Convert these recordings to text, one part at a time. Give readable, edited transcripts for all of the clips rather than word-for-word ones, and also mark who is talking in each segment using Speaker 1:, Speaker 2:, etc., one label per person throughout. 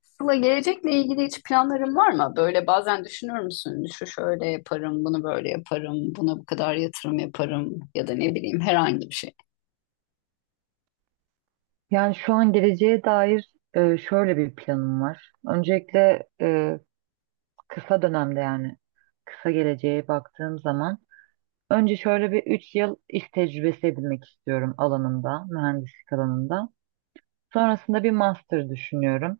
Speaker 1: Sıla, gelecekle ilgili hiç planların var mı? Böyle bazen düşünür müsün? Şu şöyle yaparım, bunu böyle yaparım, buna bu kadar yatırım yaparım ya da ne bileyim herhangi bir şey.
Speaker 2: Yani şu an geleceğe dair şöyle bir planım var. Öncelikle kısa dönemde yani kısa geleceğe baktığım zaman önce şöyle bir 3 yıl iş tecrübesi edinmek istiyorum alanında, mühendislik alanında. Sonrasında bir master düşünüyorum.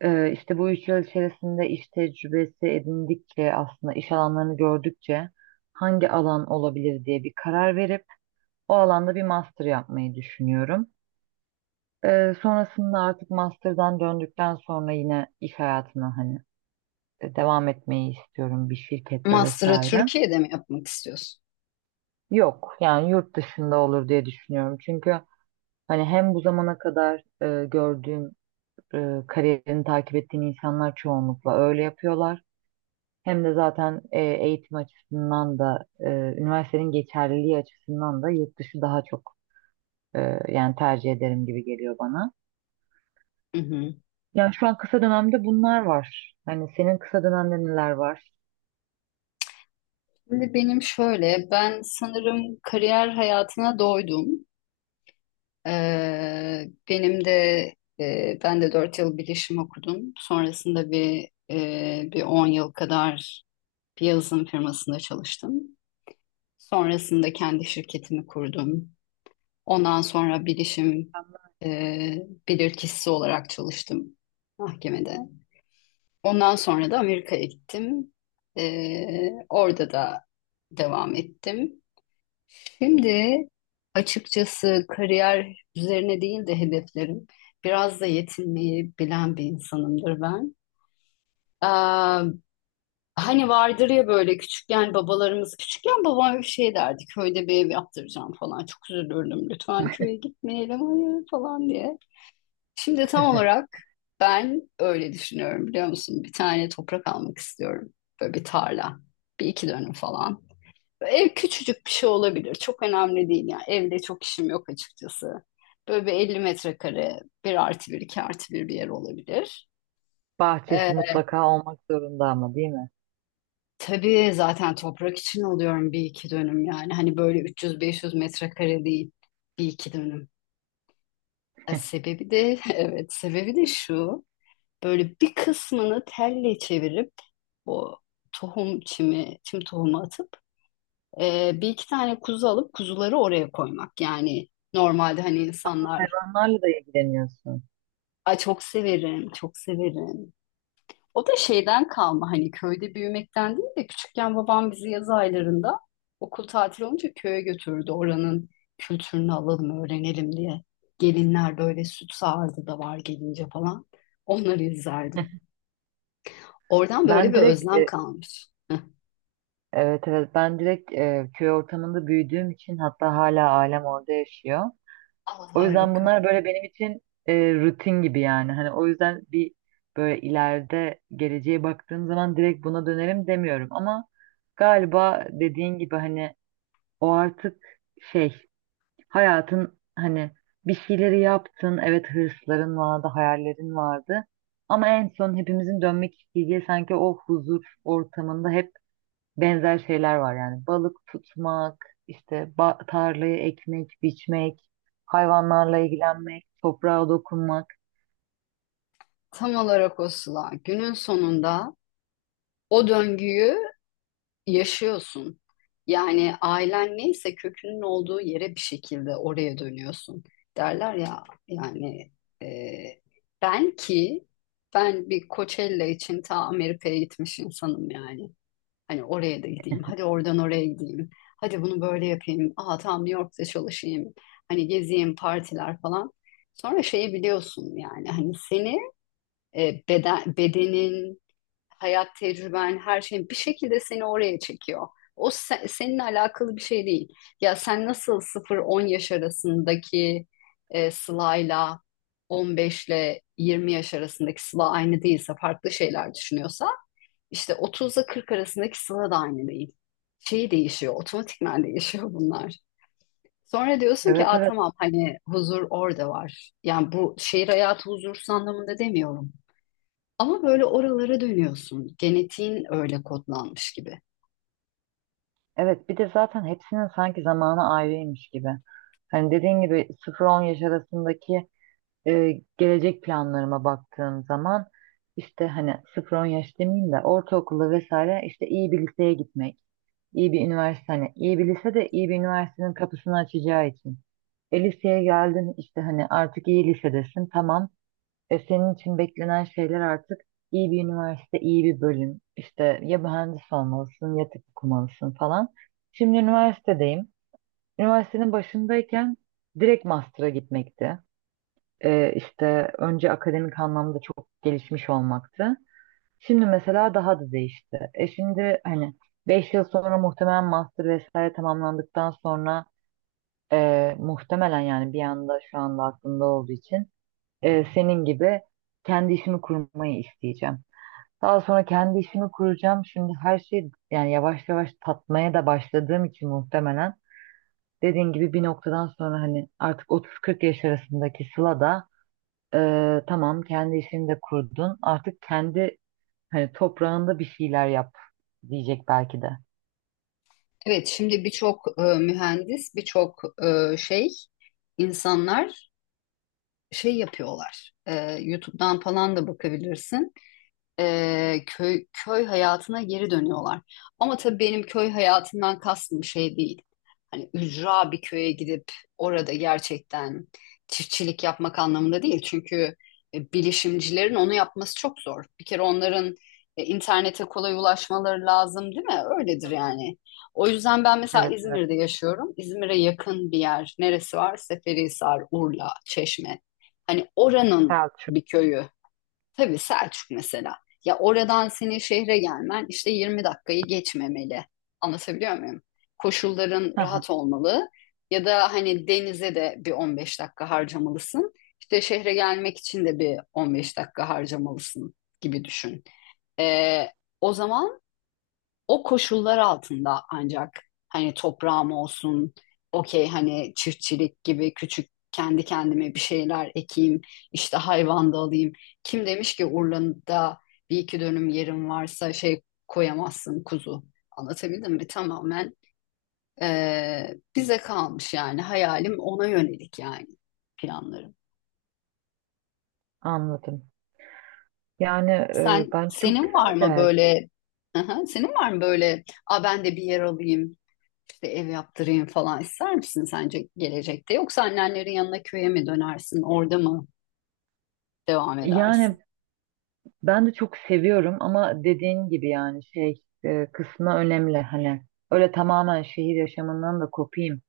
Speaker 2: İşte bu 3 yıl içerisinde iş tecrübesi edindikçe aslında iş alanlarını gördükçe hangi alan olabilir diye bir karar verip o alanda bir master yapmayı düşünüyorum. Sonrasında artık master'dan döndükten sonra yine iş hayatına hani devam etmeyi istiyorum bir şirkette
Speaker 1: Master'ı
Speaker 2: vesaire.
Speaker 1: Türkiye'de mi yapmak istiyorsun?
Speaker 2: Yok yani yurt dışında olur diye düşünüyorum. Çünkü hani hem bu zamana kadar gördüğüm kariyerini takip ettiğim insanlar çoğunlukla öyle yapıyorlar. Hem de zaten eğitim açısından da üniversitenin geçerliliği açısından da yurt dışı daha çok e, yani tercih ederim gibi geliyor bana.
Speaker 1: Hı hı.
Speaker 2: Ya şu an kısa dönemde bunlar var. Hani senin kısa dönemde neler var?
Speaker 1: Şimdi benim şöyle, ben sanırım kariyer hayatına doydum. Benim de ben de 4 yıl bilişim okudum. Sonrasında bir 10 yıl kadar bir yazılım firmasında çalıştım. Sonrasında kendi şirketimi kurdum. Ondan sonra bilişim e, bilirkişisi olarak çalıştım mahkemede. Ondan sonra da Amerika'ya gittim. Orada da devam ettim. Şimdi açıkçası kariyer üzerine değil de hedeflerim. Biraz da yetinmeyi bilen bir insanımdır ben. Aa, Hani vardır ya böyle küçükken babalarımız küçükken babam bir şey derdi, köyde bir ev yaptıracağım falan, çok üzülürdüm, lütfen köye gitmeyelim hayır falan diye. Şimdi tam olarak ben öyle düşünüyorum biliyor musun? Bir tane toprak almak istiyorum. Böyle bir tarla. Bir iki dönüm falan. Ev küçücük bir şey olabilir. Çok önemli değil yani. Evde çok işim yok açıkçası. Böyle bir 50 metrekare, bir artı bir, iki artı bir bir yer olabilir. Ee,
Speaker 2: Bahçesi mutlaka olmak zorunda ama değil mi?
Speaker 1: tabii zaten toprak için alıyorum, bir iki dönüm yani. Hani böyle 300-500 metrekare değil. Bir iki dönüm. Sebebi de, evet sebebi de şu. Böyle bir kısmını telle çevirip o çim tohumu atıp bir iki tane kuzu alıp kuzuları oraya koymak. Yani normalde hani insanlar...
Speaker 2: Hayvanlarla da ilgileniyorsun.
Speaker 1: Ay, çok severim, çok severim. O da şeyden kalma, hani köyde büyümekten değil de küçükken babam bizi yaz aylarında okul tatili olunca köye götürdü. Oranın kültürünü alalım, öğrenelim diye. Gelinler böyle süt sağardı da var gelince falan. Onları izlerdim. Oradan
Speaker 2: Ben
Speaker 1: böyle bir
Speaker 2: direkt
Speaker 1: özlem kalmış.
Speaker 2: evet evet, ben direkt köy ortamında büyüdüğüm için, hatta hala ailem orada yaşıyor.
Speaker 1: Aa,
Speaker 2: O yüzden
Speaker 1: harika.
Speaker 2: bunlar böyle benim için rutin gibi yani. Hani o yüzden bir böyle ileride geleceğe baktığım zaman direkt buna dönerim demiyorum ama galiba dediğin gibi hani o artık şey. Hayatın hani bir şeyleri yaptın. Evet, hırsların vardı, hayallerin vardı. Ama en son hepimizin dönmek isteyeceği sanki o huzur ortamında hep benzer şeyler var. Yani balık tutmak, işte ba- tarlayı ekmek, biçmek, hayvanlarla ilgilenmek, toprağa dokunmak.
Speaker 1: Tam olarak o Sıla. Günün sonunda o döngüyü yaşıyorsun. Yani ailen neyse, kökünün olduğu yere bir şekilde oraya dönüyorsun. Derler ya yani, e, ben ki ben bir Coachella için ta Amerika'ya gitmiş insanım yani. Hani oraya da gideyim. Hadi oradan oraya gideyim. Hadi bunu böyle yapayım. Aa, tam New York'ta çalışayım. Hani gezeyim, partiler falan. Sonra şeyi biliyorsun yani, hani seni bedenin, hayat tecrüben, her şeyin bir şekilde seni oraya çekiyor. Seninle alakalı bir şey değil. Ya sen nasıl sıfır on yaş arasındaki Sıla'yla 15 ile 20 yaş arasındaki Sıla aynı değilse, farklı şeyler düşünüyorsa, işte 30 ile 40 arasındaki Sıla da aynı değil. Şey değişiyor, otomatikman değişiyor bunlar. Sonra diyorsun ki,
Speaker 2: Evet,
Speaker 1: aa,
Speaker 2: evet.
Speaker 1: tamam hani huzur orada var. Yani bu şehir hayatı huzursuz anlamında demiyorum. Ama böyle oralara dönüyorsun. Genetiğin öyle kodlanmış gibi.
Speaker 2: Evet, bir de zaten hepsinin sanki zamanı ayrıymış gibi. Hani dediğin gibi 0-10 yaş arasındaki gelecek planlarıma baktığım zaman işte hani 0-10 yaş demeyeyim de ortaokula vesaire, işte iyi bir liseye gitmek, iyi bir üniversite, hani iyi bir lise de iyi bir üniversitenin kapısını açacağı için. E, liseye geldin, işte hani artık iyi lisedesin, tamam. E, senin için beklenen şeyler artık iyi bir üniversite, iyi bir bölüm. İşte ya mühendis olmalısın ya tıp okumalısın falan. Şimdi üniversitedeyim. Üniversitenin başındayken direkt master'a gitmekti, işte önce akademik anlamda çok gelişmiş olmaktı. Şimdi mesela daha da değişti. E, şimdi hani 5 yıl sonra muhtemelen master vesaire tamamlandıktan sonra muhtemelen yani bir anda şu anda aklımda olduğu için senin gibi kendi işimi kurmayı isteyeceğim. Daha sonra kendi işimi kuracağım. Şimdi her şey yani yavaş yavaş tatmaya da başladığım için muhtemelen dediğin gibi bir noktadan sonra hani artık 30-40 yaş arasındaki Sıla da tamam, kendi işini de kurdun. Artık kendi hani toprağında bir şeyler yap diyecek belki de.
Speaker 1: Evet, şimdi birçok mühendis, e, şey, insanlar şey yapıyorlar. YouTube'dan falan da bakabilirsin. Köy hayatına geri dönüyorlar. Ama tabii benim köy hayatından kastım şey değil. Hani ücra bir köye gidip orada gerçekten çiftçilik yapmak anlamında değil. Çünkü bilişimcilerin onu yapması çok zor. Bir kere onların internete kolay ulaşmaları lazım, değil mi? Öyledir yani. O yüzden ben mesela
Speaker 2: Evet, evet.
Speaker 1: İzmir'de yaşıyorum. İzmir'e yakın bir yer neresi var? Seferihisar, Urla, Çeşme. Hani oranın
Speaker 2: Selçuk.
Speaker 1: bir köyü. Tabii Selçuk mesela. Ya oradan senin şehre gelmen işte 20 dakikayı geçmemeli. Anlatabiliyor muyum? Koşulların
Speaker 2: Hı hı.
Speaker 1: rahat olmalı, ya da hani denize de bir 15 dakika harcamalısın. İşte şehre gelmek için de bir 15 dakika harcamalısın gibi düşün. Ee, O zaman o koşullar altında ancak hani toprağım olsun, okey hani çiftçilik gibi küçük kendi kendime bir şeyler ekeyim, işte hayvan da alayım. Kim demiş ki Urla'da bir iki dönüm yerim varsa şey, koyamazsın kuzu. Anlatabildim mi? Tamamen bize kalmış yani, hayalim ona yönelik yani, planlarım.
Speaker 2: Anladım. Yani
Speaker 1: Sen
Speaker 2: bence çok
Speaker 1: senin var
Speaker 2: güzel bir
Speaker 1: mı
Speaker 2: el.
Speaker 1: böyle... Aha, senin var mı böyle, a ben de bir yer alayım işte ev yaptırayım falan ister misin sence gelecekte, yoksa annenlerin yanına köye mi dönersin orada mı devam
Speaker 2: Yani
Speaker 1: edersin?
Speaker 2: ben de çok seviyorum ama dediğin gibi yani şey, kısmı önemli. Hani öyle tamamen şehir yaşamından da kopayım,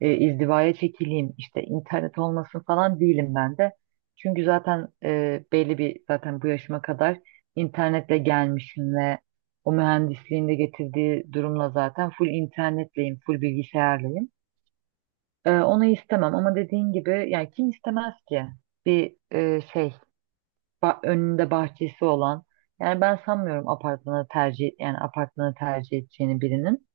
Speaker 2: izdivaya çekileyim, işte internet olmasın falan değilim ben de. Çünkü zaten belli bir zaten bu yaşıma kadar internetle gelmişim ve o mühendisliğin de getirdiği durumla zaten full internetleyim, full bilgisayarlıyım. E, onu istemem ama dediğin gibi yani kim istemez ki bir şey ba- önünde bahçesi olan. Yani ben sanmıyorum apartmanı tercih, yani apartmanı tercih edeceğini birinin.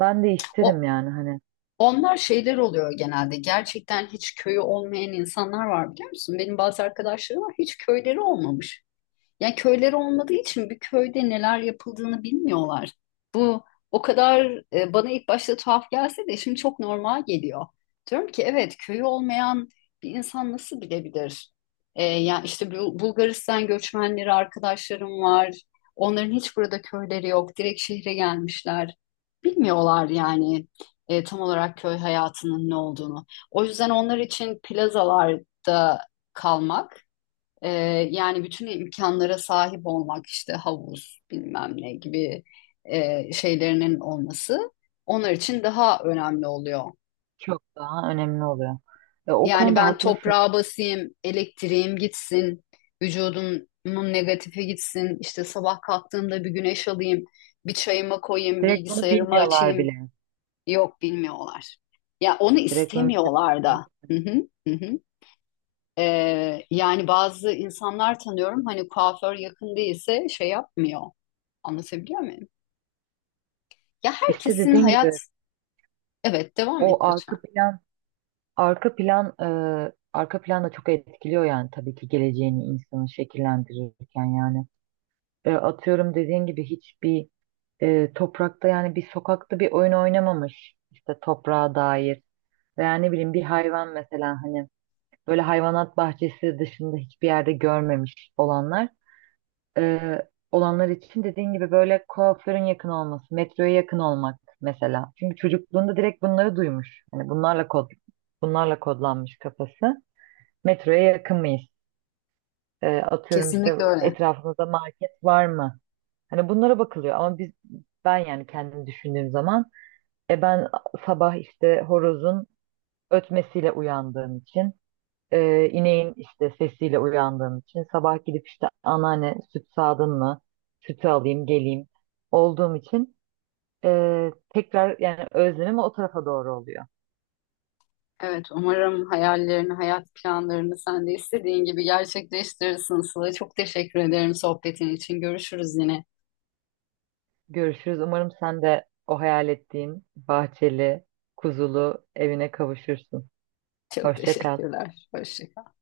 Speaker 2: Ben de
Speaker 1: O
Speaker 2: isterim yani hani
Speaker 1: onlar şeyler oluyor genelde, gerçekten hiç köyü olmayan insanlar var biliyor musun? Benim bazı arkadaşlarım var, hiç köyleri olmamış. Yani köyleri olmadığı için bir köyde neler yapıldığını bilmiyorlar. Bu o kadar, bana ilk başta tuhaf gelse de şimdi çok normal geliyor. Diyorum ki evet, köyü olmayan bir insan nasıl bilebilir? Yani işte Bulgaristan göçmenleri arkadaşlarım var. Onların hiç burada köyleri yok. Direkt şehre gelmişler. Bilmiyorlar yani tam olarak köy hayatının ne olduğunu. O yüzden onlar için plazalarda kalmak, ee, yani bütün imkanlara sahip olmak, işte havuz bilmem ne gibi şeylerinin olması onlar için daha önemli oluyor.
Speaker 2: çok daha önemli oluyor. Ve o
Speaker 1: Yani
Speaker 2: konuda
Speaker 1: ben
Speaker 2: haklısın.
Speaker 1: toprağa basayım, elektriğim gitsin, vücudumun negatifi gitsin, işte sabah kalktığımda bir güneş alayım, bir çayıma koyayım,
Speaker 2: Direkt bunu
Speaker 1: bilgisayarımı
Speaker 2: bilmiyorlar
Speaker 1: açayım.
Speaker 2: bile.
Speaker 1: Yok, bilmiyorlar. Ya onu
Speaker 2: Direkt bunu ne demek
Speaker 1: istemiyorlar
Speaker 2: olduğunu
Speaker 1: da. Hı
Speaker 2: bilmiyorlar.
Speaker 1: hı, hı hı. Yani bazı insanlar tanıyorum, hani kuaför yakın değilse şey yapmıyor. Anlatabiliyor muyum? Ya
Speaker 2: İşte
Speaker 1: herkesin
Speaker 2: dediğin
Speaker 1: hayat...
Speaker 2: gibi
Speaker 1: Evet, devam
Speaker 2: o
Speaker 1: et lütfen.
Speaker 2: arka plan, arka plan e, arka plan da çok etkiliyor yani, tabii ki geleceğini, insanı şekillendirirken yani. E, atıyorum, dediğin gibi hiçbir toprakta, yani bir sokakta bir oyun oynamamış, işte toprağa dair veya ne bileyim bir hayvan mesela hani böyle hayvanat bahçesi dışında hiçbir yerde görmemiş e, olanlar için dediğin gibi böyle kuaförün yakın olması, metroya yakın olmak mesela. Çünkü çocukluğunda direkt bunları duymuş. Yani bunlarla kod, bunlarla kodlanmış kafası. Metroya yakın mıyız? E, atıyorum işte
Speaker 1: Kesinlikle öyle.
Speaker 2: etrafımızda market var mı? Hani bunlara bakılıyor ama ben yani kendimi düşündüğüm zaman ben sabah işte horozun ötmesiyle uyandığım için, ineğin işte sesiyle uyandığın için, sabah gidip işte anneanne süt sağdın mı sütü alayım geleyim olduğum için tekrar yani özlemim o tarafa doğru oluyor.
Speaker 1: Evet, umarım hayallerini, hayat planlarını sen de istediğin gibi gerçekleştirirsin Sıla. Çok teşekkür ederim sohbetin için. Görüşürüz yine.
Speaker 2: Görüşürüz. Umarım sen de o hayal ettiğin bahçeli, kuzulu evine kavuşursun.
Speaker 1: Çok
Speaker 2: Hoşça kal.
Speaker 1: teşekkürler. Hoşça